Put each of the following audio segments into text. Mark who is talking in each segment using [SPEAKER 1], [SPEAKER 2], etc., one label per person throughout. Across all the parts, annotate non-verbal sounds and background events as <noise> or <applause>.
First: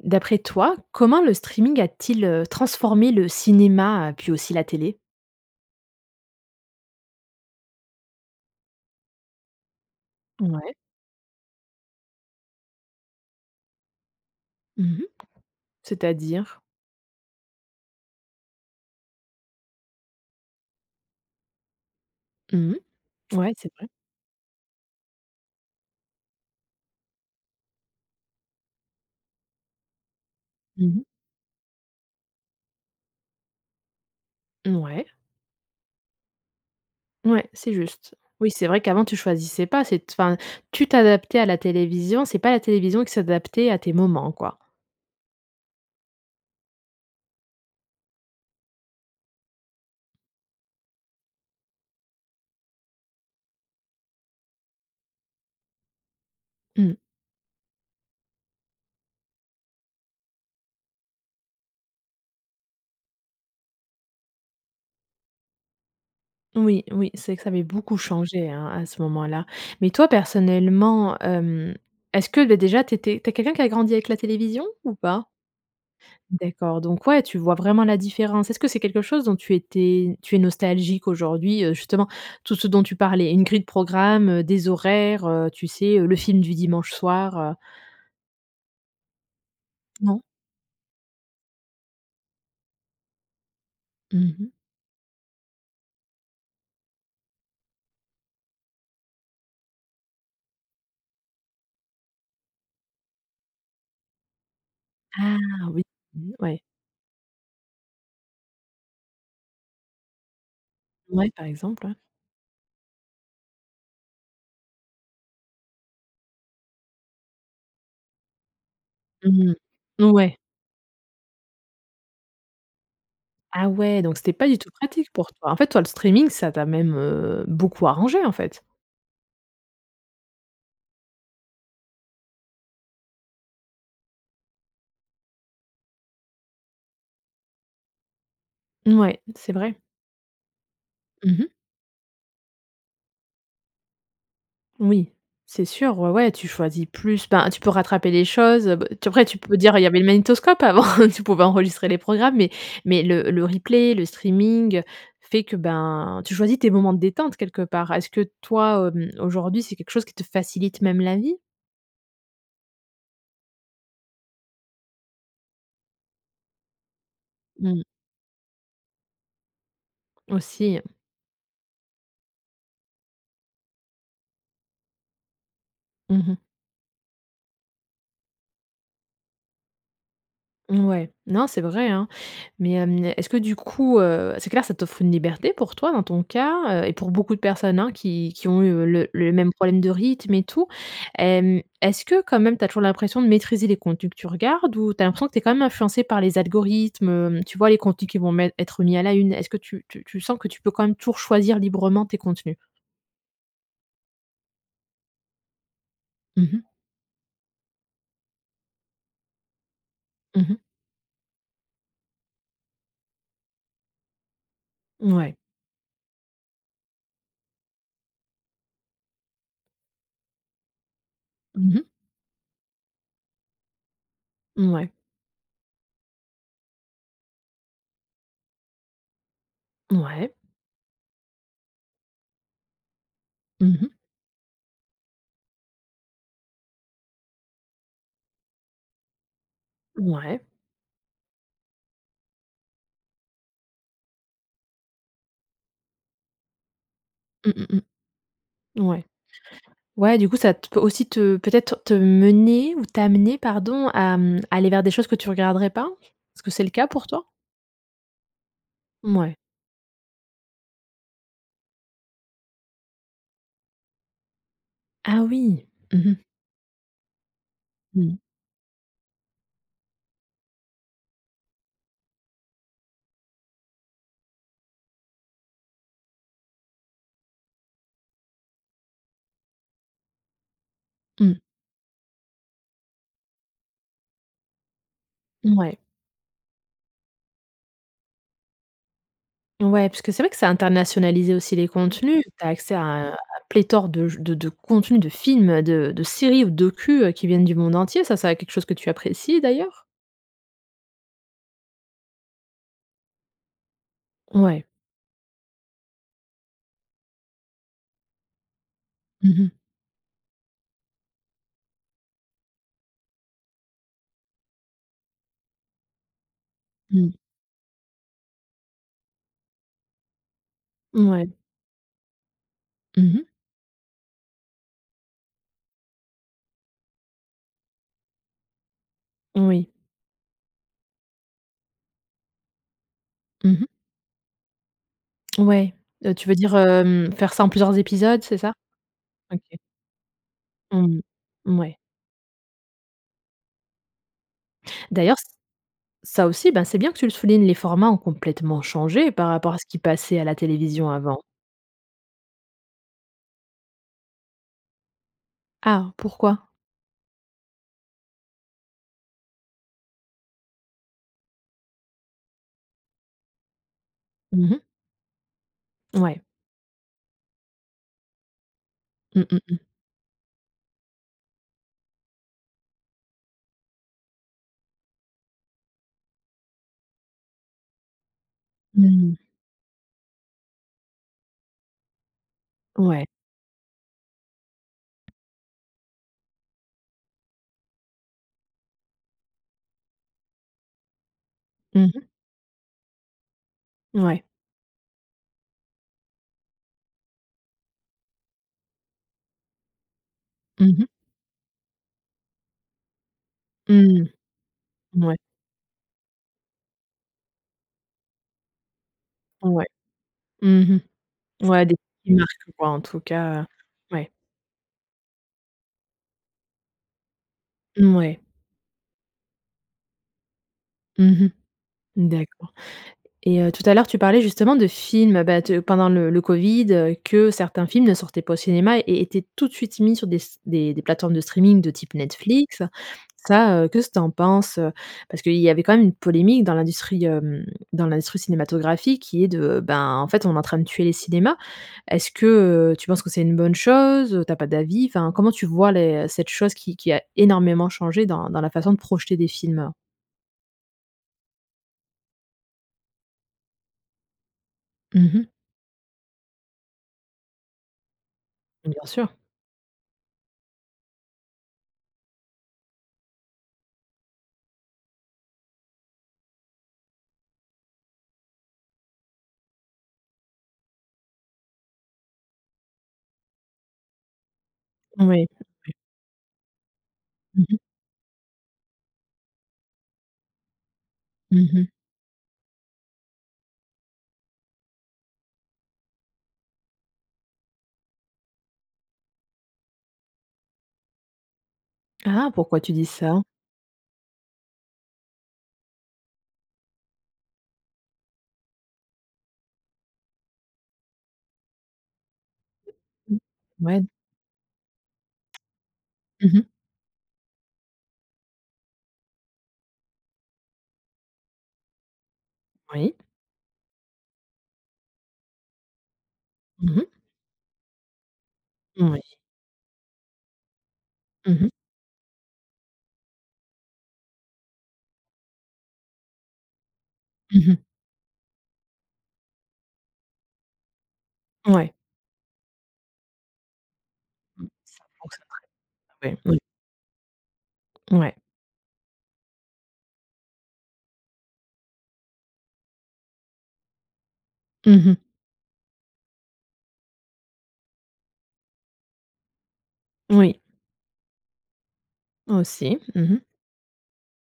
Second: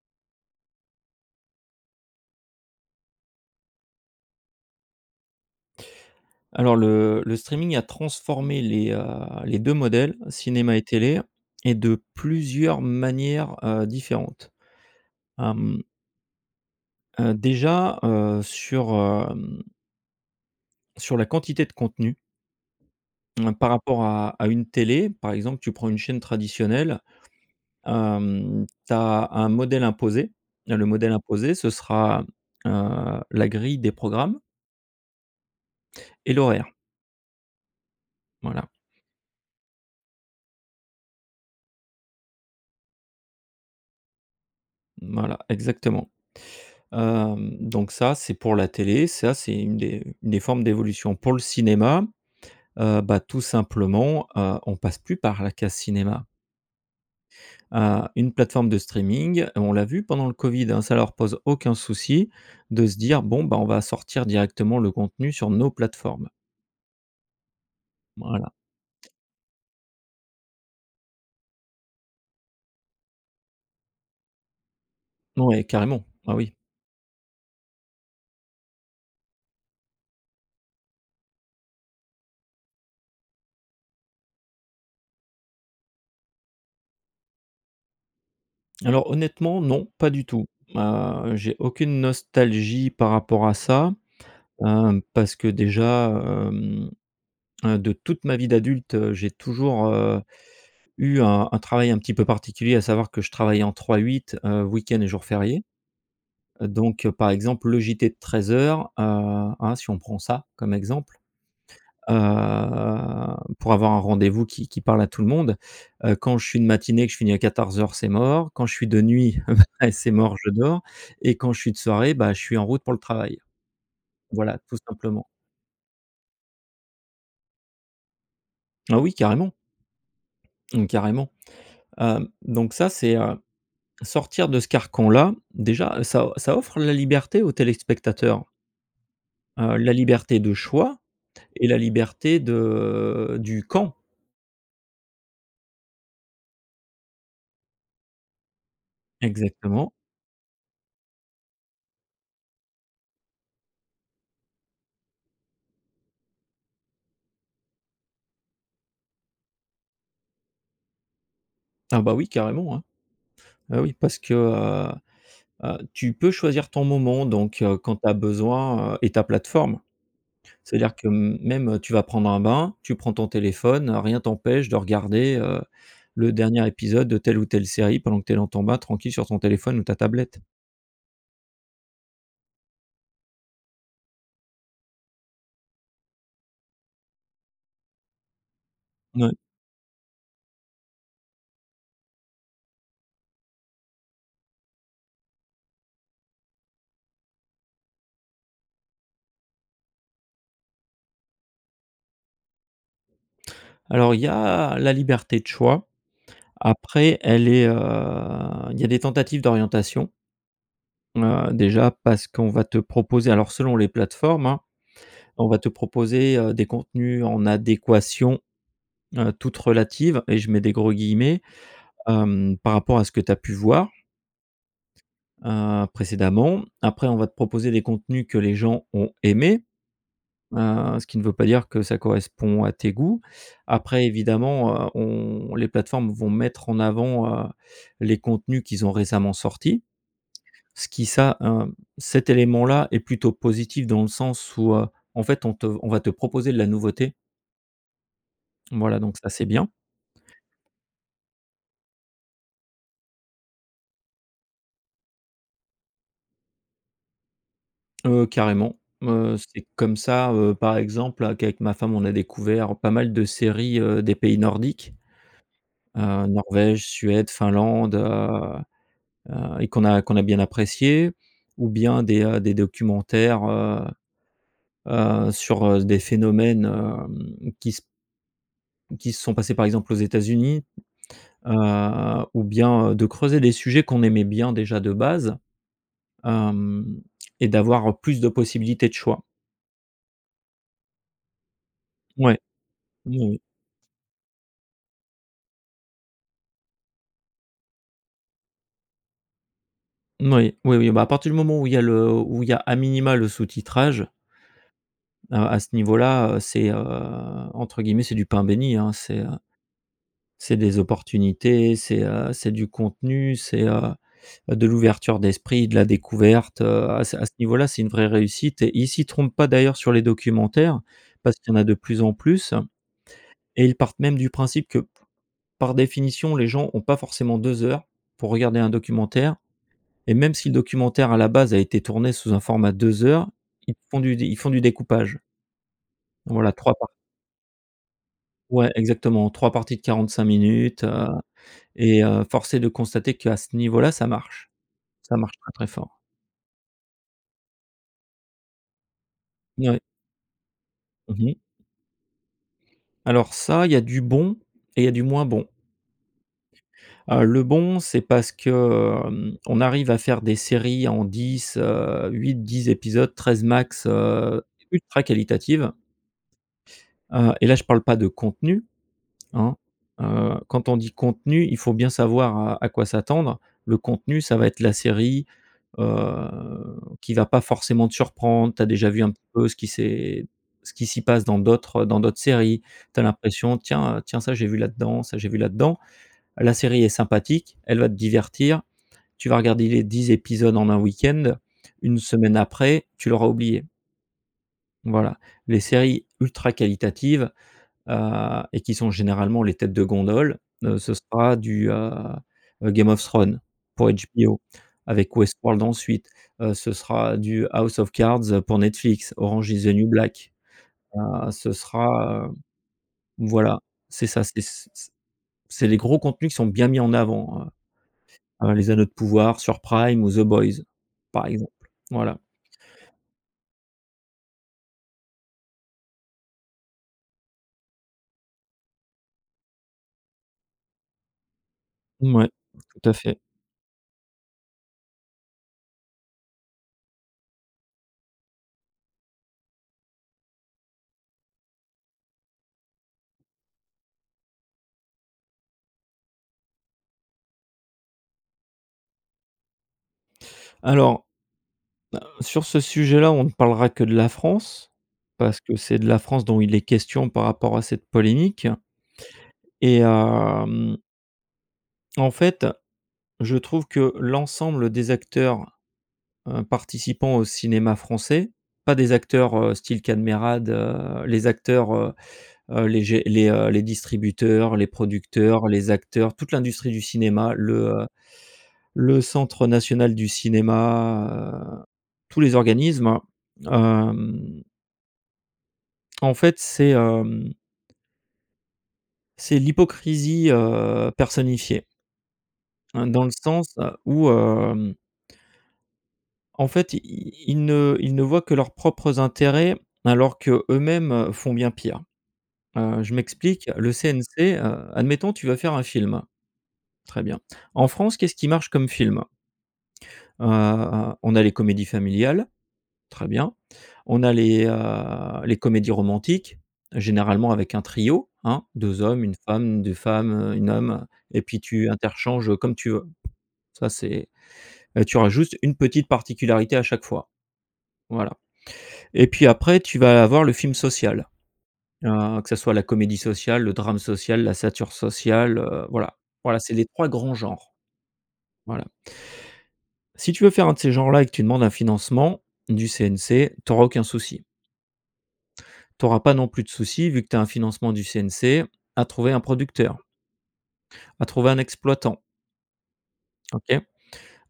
[SPEAKER 1] D'après toi, comment le streaming a-t-il, heu, transformé le cinéma heu, puis aussi la télé?
[SPEAKER 2] Alors le le streaming a transformé les, heu les 2 modèles,
[SPEAKER 1] Ouais.
[SPEAKER 2] cinéma et télé, et de plusieurs manières, heu, différentes.
[SPEAKER 1] Mmh mh
[SPEAKER 2] Hem
[SPEAKER 1] C'est à dire?
[SPEAKER 2] Heu, déjà, heu, sur, hem sur la quantité de contenu
[SPEAKER 1] Mmh mh. Ouais,
[SPEAKER 2] par
[SPEAKER 1] c'est vrai.
[SPEAKER 2] rapport à à une télé, par exemple, tu prends une chaîne traditionnelle, heu, tu as un modèle imposé. Le
[SPEAKER 1] Mmh mh.
[SPEAKER 2] modèle imposé, ce sera, heu, la grille des programmes
[SPEAKER 1] Ouais.
[SPEAKER 2] et l'horaire.
[SPEAKER 1] Ouais, c'est juste. Oui, c'est
[SPEAKER 2] Voilà.
[SPEAKER 1] vrai qu'avant tu choisissais pas, c'est enfin, tu t'adaptais à la télévision. C'est pas la télévision qui s'adaptait à tes moments, quoi.
[SPEAKER 2] Voilà, exactement, hem, donc ça c'est pour la télé, ça c'est une des une des formes d'évolution. Pour le cinéma, heu, bah, tout simplement, heu, on passe plus par la case cinéma.
[SPEAKER 1] Mmh.
[SPEAKER 2] Heu, une plateforme de streaming. Et on l'a vu pendant le Covid, hein, ça leur pose aucun souci de se dire: «Bon, ben on va sortir directement le contenu sur nos plateformes.»
[SPEAKER 1] Oui, oui, c'est que ça avait beaucoup changé,
[SPEAKER 2] Voilà.
[SPEAKER 1] hein, à ce moment-là. Mais toi, personnellement, hem, est-ce que, bah déjà tu étais tu es quelqu'un qui a grandi avec la télévision ou pas?
[SPEAKER 2] Oui, carrément, ah oui!
[SPEAKER 1] D'accord, donc ouais, tu vois vraiment la différence. Est-ce que c'est quelque chose dont tu étais tu es nostalgique aujourd'hui, heu, justement, tout ce dont tu parlais, une grille de programme, heu, des horaires, heu, tu sais, heu, le film du dimanche soir, heu?
[SPEAKER 2] Alors honnêtement, non, pas
[SPEAKER 1] Non?
[SPEAKER 2] du tout. Heu, j'ai aucune nostalgie par rapport à ça,
[SPEAKER 1] Mmh mh.
[SPEAKER 2] hem, parce que déjà, hem heu de toute ma vie d'adulte, heu, j'ai toujours, heu, eu un un travail un petit peu particulier, à savoir que je travaillais en 3x8, heu, week-end et jours
[SPEAKER 1] Ah
[SPEAKER 2] fériés.
[SPEAKER 1] oui! Mmh ouais.
[SPEAKER 2] Donc, heu, par exemple, le JT de 13:00, heu, hein, si on prend ça, comme exemple.
[SPEAKER 1] Ouais, par exemple, ouais.
[SPEAKER 2] Heu, pour avoir un rendez-vous qui qui parle à tout le monde. Heu, quand je suis de matinée, que je finis à 14:00, c'est mort. Quand je suis de nuit,
[SPEAKER 1] Mmh mh.
[SPEAKER 2] <chuckles> après c'est
[SPEAKER 1] Ouais.
[SPEAKER 2] mort, je dors. Et quand je suis de soirée, bah, je suis en route pour le travail.
[SPEAKER 1] Ah ouais, donc c'était pas du
[SPEAKER 2] Voilà,
[SPEAKER 1] tout
[SPEAKER 2] tout
[SPEAKER 1] pratique
[SPEAKER 2] simplement.
[SPEAKER 1] pour toi. En fait, toi, le streaming, ça t'a même, heu, beaucoup arrangé, en fait?
[SPEAKER 2] Ah oui, carrément. Mmh, carrément, heu, donc ça c'est, heu, sortir de ce carcan-là déjà, ça ça offre la liberté aux téléspectateurs.
[SPEAKER 1] Ouais, c'est vrai.
[SPEAKER 2] Heu, la liberté de choix
[SPEAKER 1] Mmh mh.
[SPEAKER 2] et la liberté de du quand.
[SPEAKER 1] Oui, c'est sûr, ouais, ouais, tu choisis plus, ben, tu peux rattraper les choses, heu. B après tu peux dire: «il y
[SPEAKER 2] Exactement.
[SPEAKER 1] avait le magnétoscope avant, tu pouvais enregistrer les programmes», mais mais le le replay, le streaming fait que, ben, tu choisis tes moments de détente quelque part. Est-ce que toi, hem, aujourd'hui, c'est quelque chose qui te facilite même la vie?
[SPEAKER 2] Ah, bah, oui, carrément, hein. Bah, oui, parce que, heu heu, tu peux choisir ton moment, donc heu,
[SPEAKER 1] Mmh.
[SPEAKER 2] quand tu as besoin, heu, et ta plateforme. C'est à
[SPEAKER 1] Aussi.
[SPEAKER 2] dire que m même, heu, tu vas prendre un bain, tu prends ton téléphone. Rien t'empêche de regarder, heu,
[SPEAKER 1] Mmh
[SPEAKER 2] le
[SPEAKER 1] mh.
[SPEAKER 2] dernier épisode de telle ou telle série pendant que tu es dans ton bain, tranquille, sur ton téléphone ou ta tablette.
[SPEAKER 1] Ouais, non, c'est vrai, hein, mais, hem, est-ce que du coup, heu, c'est clair, ça t'offre une liberté pour toi, dans ton cas, heu, et pour beaucoup de personnes, hein, qui qui ont eu, heu, le
[SPEAKER 2] N
[SPEAKER 1] le
[SPEAKER 2] ouais.
[SPEAKER 1] même problème de rythme et tout. Hem, est-ce que, quand même, tu as toujours l'impression de maîtriser les contenus que tu regardes ou tu as l'impression que tu es quand même influencé par les algorithmes? Tu vois, les contenus qui vont mettre être mis à la une. Est-ce que tu tu tu sens que tu peux quand même toujours choisir librement tes contenus?
[SPEAKER 2] Alors, il y a la liberté de choix.
[SPEAKER 1] Mmh mh.
[SPEAKER 2] Après, elle est, heu, il y a des tentatives d'orientation
[SPEAKER 1] Mmh mh.
[SPEAKER 2] heu, déjà parce qu'on va te proposer, alors, selon les plateformes, hein,
[SPEAKER 1] Ouais.
[SPEAKER 2] on va te proposer, heu, des contenus en adéquation, heu, toute relative et je mets des gros guillemets,
[SPEAKER 1] Mmh mh.
[SPEAKER 2] hem, par rapport à ce que tu as pu voir
[SPEAKER 1] Mouais.
[SPEAKER 2] heu, précédemment. Après on va te proposer des contenus que les gens ont aimés.
[SPEAKER 1] Ouais.
[SPEAKER 2] Heu, ce qui ne veut pas dire que ça correspond à tes goûts.
[SPEAKER 1] Mmh mh.
[SPEAKER 2] Après évidemment, heu, on les plateformes vont mettre en avant, heu, les contenus qu'ils ont récemment sortis,
[SPEAKER 1] Mouais.
[SPEAKER 2] ce qui ça, un cet élément-là est plutôt positif dans le sens où, heu, en fait, on te on va te proposer de la nouveauté.
[SPEAKER 1] Mmh, mmh, mmh.
[SPEAKER 2] Voilà,
[SPEAKER 1] Ouais.
[SPEAKER 2] donc ça, c'est bien.
[SPEAKER 1] Ouais, du coup, ça t peut aussi te, peut-être te mener ou t'amener, pardon, à, mmh, aller vers des choses que tu regarderais pas? Est-ce que c'est le cas pour toi?
[SPEAKER 2] Heu, carrément. Heu,
[SPEAKER 1] Mouais.
[SPEAKER 2] c'est comme ça, heu, par exemple, à qu'avec ma femme on a découvert pas mal de séries, heu, des pays nordiques.
[SPEAKER 1] Ah oui! Mmh mh.
[SPEAKER 2] Heu, Norvège, Suède, Finlande,
[SPEAKER 1] Mmh.
[SPEAKER 2] heu heu, et qu'on a qu'on a bien appréciées ou bien des, heu, des documentaires, heu heu, sur, heu, des phénomènes, hem, qui s qui se sont passés, par exemple, aux États-Unis.
[SPEAKER 1] Mmh.
[SPEAKER 2] Heu, ou bien, heu, de creuser les sujets qu'on aimait bien déjà de base,
[SPEAKER 1] Mouais.
[SPEAKER 2] hem, et d'avoir, heu, plus de possibilités de choix.
[SPEAKER 1] Ouais, puisque c'est vrai que ça a internationalisé aussi les contenus.
[SPEAKER 2] Ouais,
[SPEAKER 1] Tu as accès à un
[SPEAKER 2] oui, oui.
[SPEAKER 1] pléthore de j de de contenus, de films, heu, de de séries ou de docus, heu, qui viennent du monde entier. Ça, ça a quelque chose que tu apprécies, d'ailleurs?
[SPEAKER 2] N oui, oui, oui. Bah, à partir du moment où il y a le où il y a, à minima, le sous titrage
[SPEAKER 1] Ouais.
[SPEAKER 2] heu, à ce niveau-là, heu, c'est, heu, entre guillemets, c'est du pain béni, hein, c'est
[SPEAKER 1] Mmh mh.
[SPEAKER 2] c'est des opportunités. C'est, heu, c'est du contenu, c'est, heu heu, de l'ouverture d'esprit, de la découverte. Heu, à
[SPEAKER 1] Mmh.
[SPEAKER 2] ce à ce niveau-là, c'est une vraie réussite et ils s'y trompent pas, d'ailleurs, sur les documentaires,
[SPEAKER 1] Mouais.
[SPEAKER 2] parce qu'il y en a de plus en plus,
[SPEAKER 1] Mmh mh.
[SPEAKER 2] et ils partent même du principe que, p par définition, les gens ont pas forcément 2 heures pour regarder un documentaire
[SPEAKER 1] Oui.
[SPEAKER 2] et même si le documentaire à la base a été tourné sous un format 2 heures,
[SPEAKER 1] Mmh mh.
[SPEAKER 2] ils font du d ils font du découpage.
[SPEAKER 1] Ouais, heu, tu veux
[SPEAKER 2] Voilà,
[SPEAKER 1] dire,
[SPEAKER 2] 3 part
[SPEAKER 1] hem, faire ça en plusieurs épisodes, c'est ça?
[SPEAKER 2] Ouais, exactement, 3
[SPEAKER 1] OK.
[SPEAKER 2] parties de 45 minutes,
[SPEAKER 1] Mmh.
[SPEAKER 2] heu,
[SPEAKER 1] Mouais.
[SPEAKER 2] et heu, force est de constater qu'à ce niveau-là, ça marche, ça
[SPEAKER 1] D'ailleurs, c
[SPEAKER 2] marche très très fort.
[SPEAKER 1] ça aussi, ben, c'est bien que tu le soulignes, les formats ont complètement changé par rapport à ce
[SPEAKER 2] N ouais.
[SPEAKER 1] qui passait à la télévision
[SPEAKER 2] Mmh
[SPEAKER 1] avant.
[SPEAKER 2] mh. Alors ça, il y a du bon et il y a du moins bon.
[SPEAKER 1] Ah, pourquoi?
[SPEAKER 2] Heu, le bon, c'est parce que, hem, on arrive à faire des séries en 10, heu, 8-10 épisodes, 13 max, heu,
[SPEAKER 1] Mmh mh.
[SPEAKER 2] ultra qualitatives.
[SPEAKER 1] Ouais.
[SPEAKER 2] Heu, et là, je parle pas de contenu,
[SPEAKER 1] Mmh, mmh,
[SPEAKER 2] hein.
[SPEAKER 1] mmh.
[SPEAKER 2] Heu, quand on dit contenu, il faut bien savoir à à quoi s'attendre. Le contenu, ça va être la série, heu, qui va pas forcément te surprendre. Tu as déjà vu un
[SPEAKER 1] Mmh.
[SPEAKER 2] petit peu ce qui s'est ce qui s'y passe dans d'autres dans d'autres séries. Tu as
[SPEAKER 1] Ouais.
[SPEAKER 2] l'impression: «Tiens, heu, tiens ça j'ai vu là-dedans, ça, j'ai vu là-dedans». La série est sympathique, elle va te divertir. Tu vas regarder les 10 épisodes en 1 week-end,
[SPEAKER 1] Mmh
[SPEAKER 2] 1
[SPEAKER 1] mh.
[SPEAKER 2] semaine après, tu l'auras oubliée.
[SPEAKER 1] Ouais.
[SPEAKER 2] Voilà. Les séries ultra qualitatives, heu, et qui sont généralement les têtes de gondole,
[SPEAKER 1] Mmh
[SPEAKER 2] heu,
[SPEAKER 1] mh.
[SPEAKER 2] ce sera du, heu, Game of Thrones pour
[SPEAKER 1] Mmh.
[SPEAKER 2] HBO avec
[SPEAKER 1] Mouais.
[SPEAKER 2] Westworld ensuite. Heu, ce sera du House of Cards pour Netflix, Orange is
[SPEAKER 1] Ouais.
[SPEAKER 2] the New Black,
[SPEAKER 1] Mmh
[SPEAKER 2] heu,
[SPEAKER 1] mh.
[SPEAKER 2] ce
[SPEAKER 1] Ouais des petites
[SPEAKER 2] sera
[SPEAKER 1] marques, heu, quoi, en tout cas.
[SPEAKER 2] voilà, c'est
[SPEAKER 1] Ouais.
[SPEAKER 2] ça, c c c'est les gros contenus qui sont bien mis en avant,
[SPEAKER 1] Mmh ouais.
[SPEAKER 2] heu, heu, Les Anneaux de Pouvoir sur Prime ou The boys,
[SPEAKER 1] Mmh
[SPEAKER 2] par
[SPEAKER 1] mh.
[SPEAKER 2] exemple, voilà.
[SPEAKER 1] D'accord, et, heu, tout à l'heure, tu parlais justement de films, bah, de pendant le le covid, heu, que certains films ne sortaient pas au cinéma et étaient tout de suite mis sur des s des des plateformes de streaming de type
[SPEAKER 2] Mouais,
[SPEAKER 1] Netflix.
[SPEAKER 2] tout à fait.
[SPEAKER 1] Ça, qu'est ce tu en penses? Parce qu'il y avait quand même une polémique dans l'industrie hem, dans l'industrie cinématographique qui est de ben, en fait, on est en train de tuer les cinémas. Est-ce que, heu, tu penses que c'est une bonne chose? Tu as pas d'avis? Enfin, comment tu vois les cette chose qui qui a énormément changé dans dans la façon de projeter des films?
[SPEAKER 2] Alors, heu, sur ce sujet-là, on ne parlera que de la France,
[SPEAKER 1] Mmh mh.
[SPEAKER 2] parce que c'est de la France dont il est question par rapport à cette polémique
[SPEAKER 1] Bien sûr.
[SPEAKER 2] et, hem en fait, je trouve que l'ensemble des acteurs, heu, participants au cinéma français, pas des acteurs, heu, style Kad Merad, heu, les acteurs, heu, les gé les heu, les distributeurs, les
[SPEAKER 1] Ouais.
[SPEAKER 2] producteurs, les acteurs, toute l'industrie du cinéma,
[SPEAKER 1] Mmh
[SPEAKER 2] le
[SPEAKER 1] mh.
[SPEAKER 2] heu, le Centre National du Cinéma,
[SPEAKER 1] Mmh
[SPEAKER 2] heu,
[SPEAKER 1] mh.
[SPEAKER 2] tous les organismes, hem. En fait, c'est, hem c'est l'hypocrisie, heu, personnifiée
[SPEAKER 1] Ah, pourquoi tu
[SPEAKER 2] hein,
[SPEAKER 1] dis
[SPEAKER 2] dans le
[SPEAKER 1] ça?
[SPEAKER 2] sens où, hem en fait, ils ils ne ils ne voient que leurs propres intérêts alors que eux-mêmes font bien pire. Heu, je
[SPEAKER 1] Mmh,
[SPEAKER 2] m'explique. Le
[SPEAKER 1] ouais.
[SPEAKER 2] CNC heu, admettons, tu veux faire un film.
[SPEAKER 1] Mmh mh.
[SPEAKER 2] Très bien. En France, qu'est-ce qui marche comme film? Heu, on a les comédies familiales.
[SPEAKER 1] Oui.
[SPEAKER 2] Très bien. On a les, heu, les comédies romantiques,
[SPEAKER 1] Mmh mh.
[SPEAKER 2] généralement avec un trio, hein: 2 hommes,
[SPEAKER 1] Oui.
[SPEAKER 2] 1 femme, 2 femmes, 1 homme et
[SPEAKER 1] Mmh
[SPEAKER 2] puis
[SPEAKER 1] mh.
[SPEAKER 2] tu interchanges, heu, comme tu veux. Ça c'est, heu, tu auras juste une petite particularité à chaque fois,
[SPEAKER 1] Mmh mh.
[SPEAKER 2] voilà. Et puis après, tu vas avoir le film social,
[SPEAKER 1] Ouais.
[SPEAKER 2] heu, que ce soit la comédie sociale, le drame social, la
[SPEAKER 1] Mmh,
[SPEAKER 2] satire
[SPEAKER 1] ça fonctionne
[SPEAKER 2] sociale, heu,
[SPEAKER 1] <unintelligible>
[SPEAKER 2] voilà.
[SPEAKER 1] ouais, oui.
[SPEAKER 2] Voilà, c'est les 3 grands genres.
[SPEAKER 1] Mouais.
[SPEAKER 2] Voilà. Si tu veux faire un de ces genres-là et que tu demandes un financement du CNC, tu auras aucun souci.
[SPEAKER 1] Mmh mh.
[SPEAKER 2] Tu auras pas non plus de soucis, vu que tu as un financement du CNC, à trouver un producteur
[SPEAKER 1] Oui.
[SPEAKER 2] à trouver un exploitant.
[SPEAKER 1] Aussi. Mmh mh.
[SPEAKER 2] OK?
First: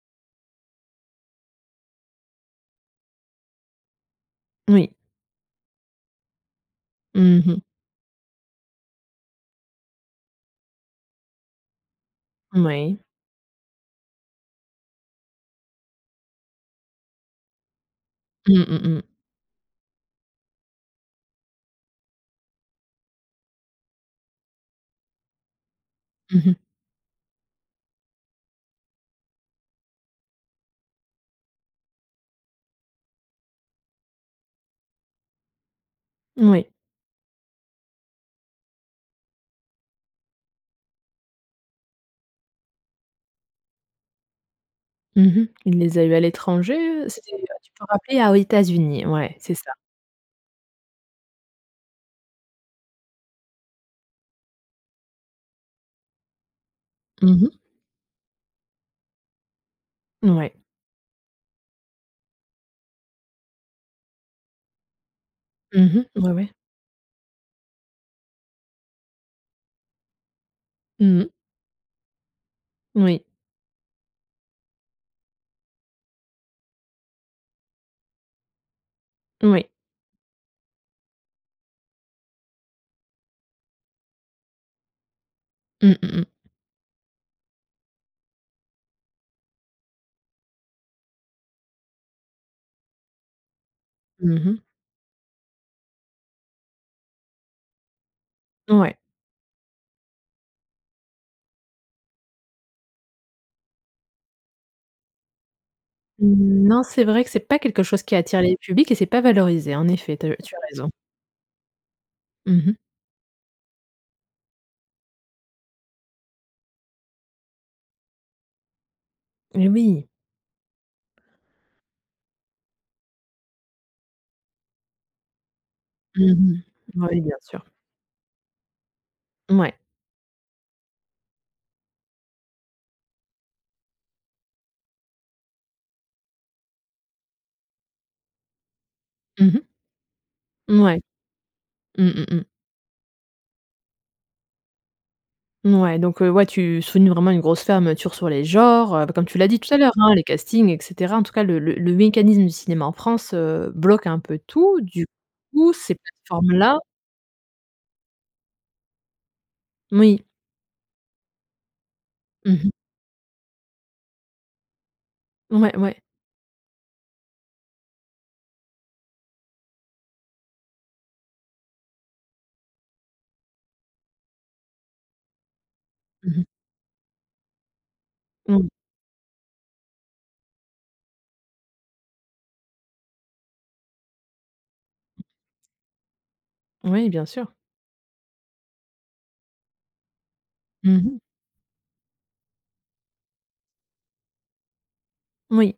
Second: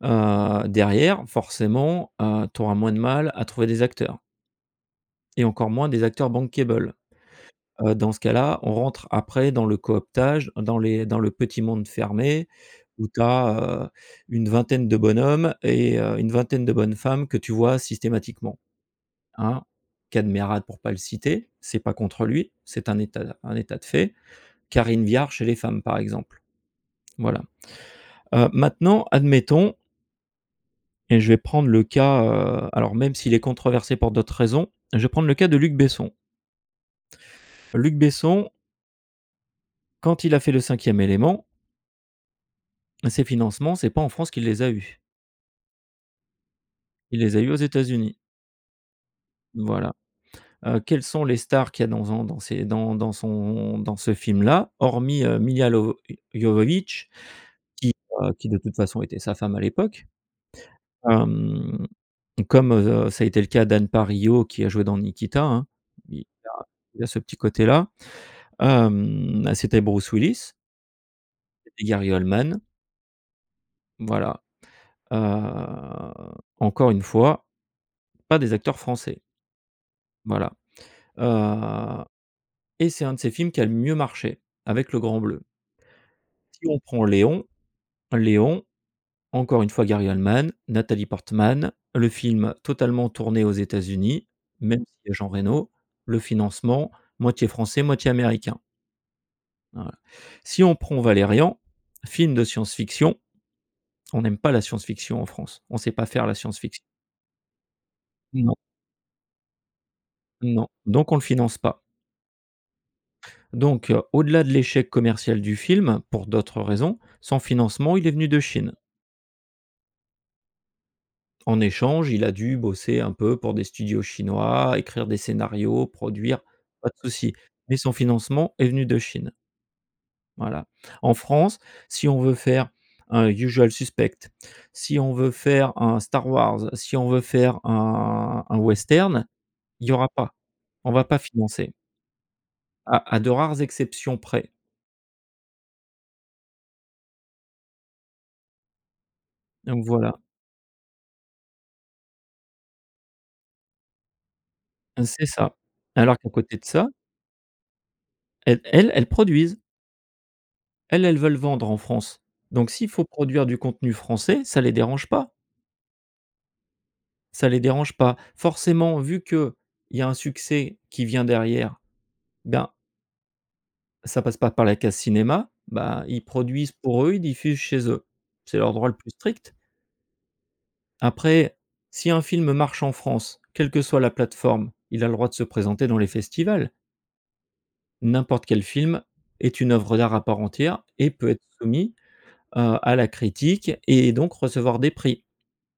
[SPEAKER 2] Heu, derrière, forcément, heu, tu auras moins de mal à trouver des acteurs
[SPEAKER 1] Oui.
[SPEAKER 2] et encore moins des acteurs bankable,
[SPEAKER 1] Mmh mh.
[SPEAKER 2] heu. Dans ce cas là, on rentre après dans le cooptage, dans les dans le petit monde fermé
[SPEAKER 1] Moui.
[SPEAKER 2] où tu as, heu, une vingtaine de bonhommes et heu, une vingtaine de bonnes femmes que tu vois systématiquement,
[SPEAKER 1] Mmh mh, mh.
[SPEAKER 2] hein. Kad Merad pour pas le citer, c'est pas contre lui, c'est un état d un état de fait. Karine Viard, chez les femmes, par
[SPEAKER 1] Mmh
[SPEAKER 2] exemple.
[SPEAKER 1] mh.
[SPEAKER 2] Voilà, heu, maintenant, admettons et je vais prendre le cas, heu, alors même s'il est controversé pour d'autres raisons, je vais prendre le cas de Luc Besson.
[SPEAKER 1] Oui.
[SPEAKER 2] Luc Besson quand il a fait Le Cinquième Élément ses financements, c'est pas en France qu'il les a eu.
[SPEAKER 1] Mmh mh. Il les a eu à l'étranger, heu?
[SPEAKER 2] Il
[SPEAKER 1] C'était,
[SPEAKER 2] les
[SPEAKER 1] heu,
[SPEAKER 2] a eu aux
[SPEAKER 1] tu peux
[SPEAKER 2] États-Unis.
[SPEAKER 1] rappeler? Ah, aux États-Unis, ouais, c'est ça.
[SPEAKER 2] Voilà, heu, quelles sont les stars qu'il y a dans en dans ses dans dans son dans ce film-là? Hormis, heu, Milla Lovo Jovovich
[SPEAKER 1] Mmh mh.
[SPEAKER 2] qui, heu, qui de toute façon était sa femme à l'époque.
[SPEAKER 1] Ouais.
[SPEAKER 2] Hem, comme, heu, ça a été le cas d'Anne Parillaud, qui a joué dans Nikita, hein.
[SPEAKER 1] Mmh
[SPEAKER 2] Il y
[SPEAKER 1] mh.
[SPEAKER 2] a
[SPEAKER 1] Ouais, ouais.
[SPEAKER 2] il y a ce petit côté-là. Hem, bah, c'était Bruce Willis
[SPEAKER 1] Mmh mh.
[SPEAKER 2] Gary Oldman.
[SPEAKER 1] Oui.
[SPEAKER 2] Voilà, heu, encore une fois, pas des acteurs français.
[SPEAKER 1] Oui.
[SPEAKER 2] Voilà, heu et c'est un de ses films qui a le mieux marché, avec Le Grand Bleu.
[SPEAKER 1] Mmh mh mh.
[SPEAKER 2] Si on prend Léon. Léon, encore une fois, Gary Oldman, Natalie Portman, le film totalement tourné aux États-Unis,
[SPEAKER 1] Mmh mh.
[SPEAKER 2] même s'il y a Jean Reno, le financement, moitié français, moitié américain.
[SPEAKER 1] Ouais.
[SPEAKER 2] Voila. Si on prend «Valérian», film de science fiction, on n'aime pas la science fiction en France. On sait pas faire la science
[SPEAKER 1] Mmh,
[SPEAKER 2] fict
[SPEAKER 1] non, c'est vrai que c'est pas quelque chose qui attire
[SPEAKER 2] Non.
[SPEAKER 1] les publics et c'est pas valorisé. En effet, tu as eu tu as
[SPEAKER 2] Non,
[SPEAKER 1] raison.
[SPEAKER 2] donc on le finance pas.
[SPEAKER 1] Mmh mh.
[SPEAKER 2] Donc, heu, au-delà de l'échec commercial du film, pour d'autres raisons, son financement il est venu de Chine.
[SPEAKER 1] Et oui.
[SPEAKER 2] En échange, il a dû bosser un peu pour des studios chinois, écrire des scénarios,
[SPEAKER 1] Mmh
[SPEAKER 2] produire, pas de
[SPEAKER 1] mh. Oui,
[SPEAKER 2] souci.
[SPEAKER 1] bien sûr.
[SPEAKER 2] Mais son financement est venu de Chine.
[SPEAKER 1] Mouais.
[SPEAKER 2] Voilà. En France si on veut faire un «Usual Suspects», si on veut faire un «Star Wars», si on veut faire un un western,
[SPEAKER 1] Mmh mh.
[SPEAKER 2] il y aura pas. On
[SPEAKER 1] Mouais.
[SPEAKER 2] va pas financer.
[SPEAKER 1] Mmh, mmh mh.
[SPEAKER 2] À à de rares exceptions près.
[SPEAKER 1] Mouais donc, heu, ouais tu soulignes vraiment une grosse fermeture sur les genres, heu, bah, comme tu l'as dit tout à
[SPEAKER 2] Donc
[SPEAKER 1] l'heure
[SPEAKER 2] voilà.
[SPEAKER 1] hein. Les castings et cetera en tout cas le le le mécanisme du cinéma en France, heu, bloque un peu tout du
[SPEAKER 2] C'est ça.
[SPEAKER 1] coup ces
[SPEAKER 2] Alors qu'à côté de
[SPEAKER 1] plateformes-là
[SPEAKER 2] ça elles elles, elles produisent.
[SPEAKER 1] Moui.
[SPEAKER 2] Elles, elles veulent vendre en France.
[SPEAKER 1] Mmh
[SPEAKER 2] Donc
[SPEAKER 1] mh.
[SPEAKER 2] s'il faut produire du contenu français, ça les dérange pas!
[SPEAKER 1] Ouais, ouais.
[SPEAKER 2] Ça les dérange pas. Forcément, vu qu'il y a un succès qui vient derrière, ben ça passe pas par la case cinéma, bah ils
[SPEAKER 1] Mmh mh.
[SPEAKER 2] produisent pour eux, ils diffusent chez eux. C'est
[SPEAKER 1] Mmh.
[SPEAKER 2] leur droit le plus strict. Après, si un film marche en France, quelle que soit la plateforme, il a le droit de se présenter dans les festivals.
[SPEAKER 1] Oui, bien sûr.
[SPEAKER 2] N'importe quel film est une œuvre d'art à part entière
[SPEAKER 1] Mmh
[SPEAKER 2] et
[SPEAKER 1] mh.
[SPEAKER 2] peut être soumis à à la critique et donc recevoir des prix.
[SPEAKER 1] Oui.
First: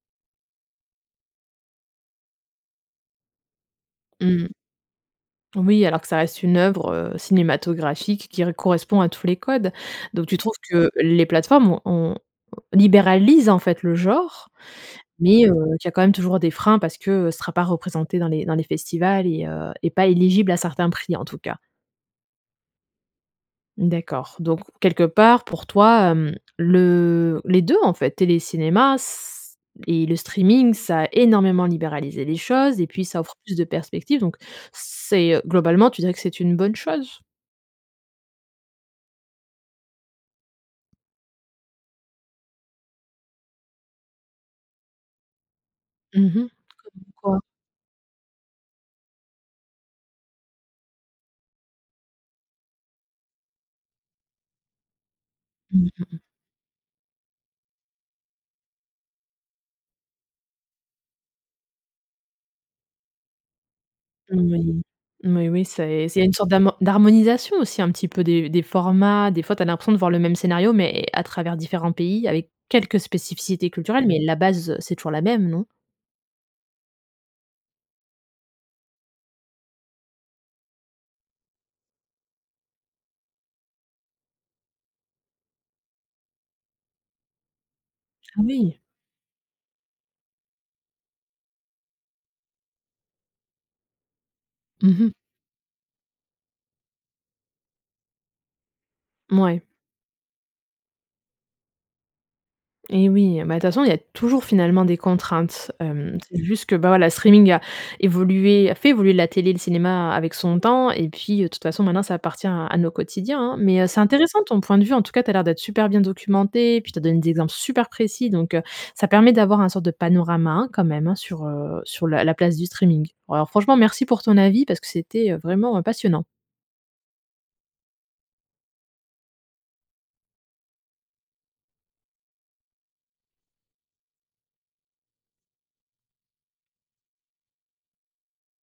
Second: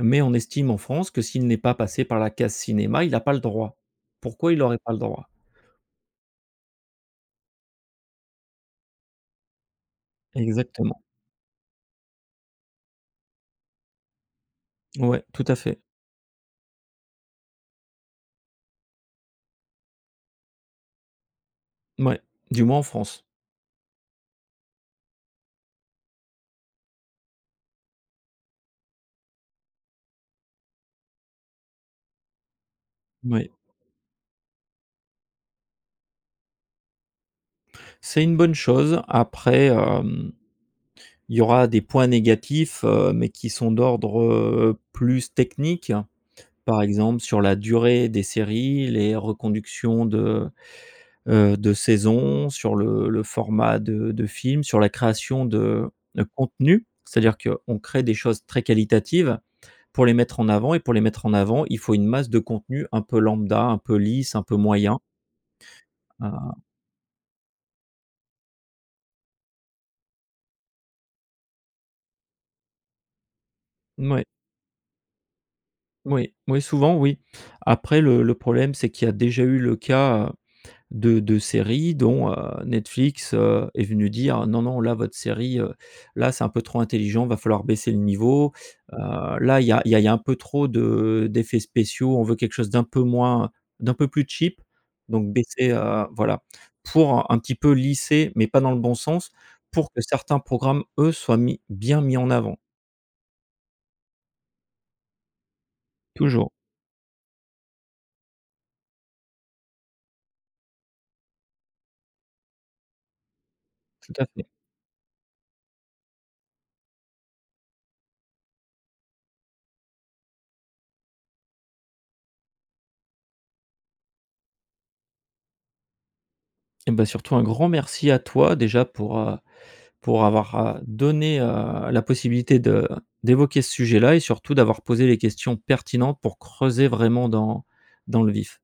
[SPEAKER 2] Mais on estime en France que, s'il n'est pas passé par la case cinéma, il a pas le droit.
[SPEAKER 1] Mmh.
[SPEAKER 2] Pourquoi il aurait pas le droit?
[SPEAKER 1] Oui, alors que ça reste une œuvre, heu, cinématographique qui re correspond à tous les codes. Donc tu trouves que
[SPEAKER 2] Exactement.
[SPEAKER 1] les plateformes ont, heu, libéralisent, en fait, le genre.
[SPEAKER 2] Ouais, tout
[SPEAKER 1] Mais heu,
[SPEAKER 2] à fait.
[SPEAKER 1] qu'il y a quand même toujours des freins, parce que, heu, ce sera pas représenté dans les dans les festivals et heu, et pas éligible à certains prix, en tout cas.
[SPEAKER 2] Mouais, du moins en France.
[SPEAKER 1] D'accord, donc quelque part, pour toi, hem, le les 2 en fait, télé, cinéma c et le streaming, ça a énormément libéralisé les choses et puis, ça offre
[SPEAKER 2] Moui.
[SPEAKER 1] plus de perspectives donc, c'est, heu, globalement, tu dirais que c'est une bonne chose?
[SPEAKER 2] C'est une bonne chose. Après, hem, il y aura des points négatifs, heu, mais qui sont d'ordre, heu, plus technique.
[SPEAKER 1] Mmh mh,
[SPEAKER 2] Par
[SPEAKER 1] comme
[SPEAKER 2] exemple,
[SPEAKER 1] quoi?
[SPEAKER 2] sur la durée des séries, les reconductions de, heu, de saisons, sur le le format de de films, sur la création
[SPEAKER 1] Mmh
[SPEAKER 2] de
[SPEAKER 1] mh.
[SPEAKER 2] de contenus. C'est-à-dire qu'on crée des choses très qualitatives pour les mettre en avant et pour les mettre en avant, il faut une masse de contenu un peu lambda, un peu lisse, un
[SPEAKER 1] Mmh
[SPEAKER 2] peu
[SPEAKER 1] oui,
[SPEAKER 2] moyen.
[SPEAKER 1] oui, oui, c'est c'est une sorte
[SPEAKER 2] Ah.
[SPEAKER 1] d'hamo d'harmonisation aussi, un petit peu, des des formats. Des fois, tu as l'impression de voir le même scénario, mais à travers différents pays avec quelques spécificités culturelles. Mais
[SPEAKER 2] Mouais.
[SPEAKER 1] la base, heu, c'est toujours la même, non?
[SPEAKER 2] Oui. Oui, souvent, oui. Après, le le problème, c'est qu'il y a déjà eu le cas de de séries dont, heu, Netflix, heu, est venu dire: «Non non, là, votre série, heu, là, c'est un peu trop intelligent, il va falloir baisser le
[SPEAKER 1] Ah
[SPEAKER 2] niveau.
[SPEAKER 1] oui!
[SPEAKER 2] Heu, là, il y a il y a il y a un peu trop de d'effets spéciaux, on veut quelque chose d'un peu moins, d'un peu plus cheap
[SPEAKER 1] Mmh mh.
[SPEAKER 2] donc baissez, heu, voilà.» Pour un petit peu lisser, mais pas dans le bon sens,
[SPEAKER 1] Mouais.
[SPEAKER 2] pour que certains programmes, eux, soient mis bien mis en avant.
[SPEAKER 1] Et oui, bah, de toute façon, il y a toujours, finalement, des contraintes. Hem, c'est
[SPEAKER 2] Toujours.
[SPEAKER 1] juste que, bon, la streaming a évolué, a fait évoluer la télé et le cinéma avec son temps et puis, de toute façon, maintenant ça appartient à à nos quotidiens, hein. Mais, heu, c'est
[SPEAKER 2] Tout à
[SPEAKER 1] intéressant
[SPEAKER 2] fait.
[SPEAKER 1] ton point de vue, en tout cas. Tu as l'air d'être super bien documenté puis tu as donné des exemples super précis. Donc, heu, ça permet d'avoir un sorte de panorama hein, quand même, hein, sur, heu, sur la la place du streaming. Alors franchement, merci pour ton avis parce que c'était, heu, vraiment, heu, passionnant.
[SPEAKER 2] Et bah, surtout un grand merci à toi déjà pour, heu, pour avoir, heu, donné, heu, la possibilité de d'évoquer ce sujet-là et surtout d'avoir posé les questions pertinentes pour creuser vraiment dans dans le vif.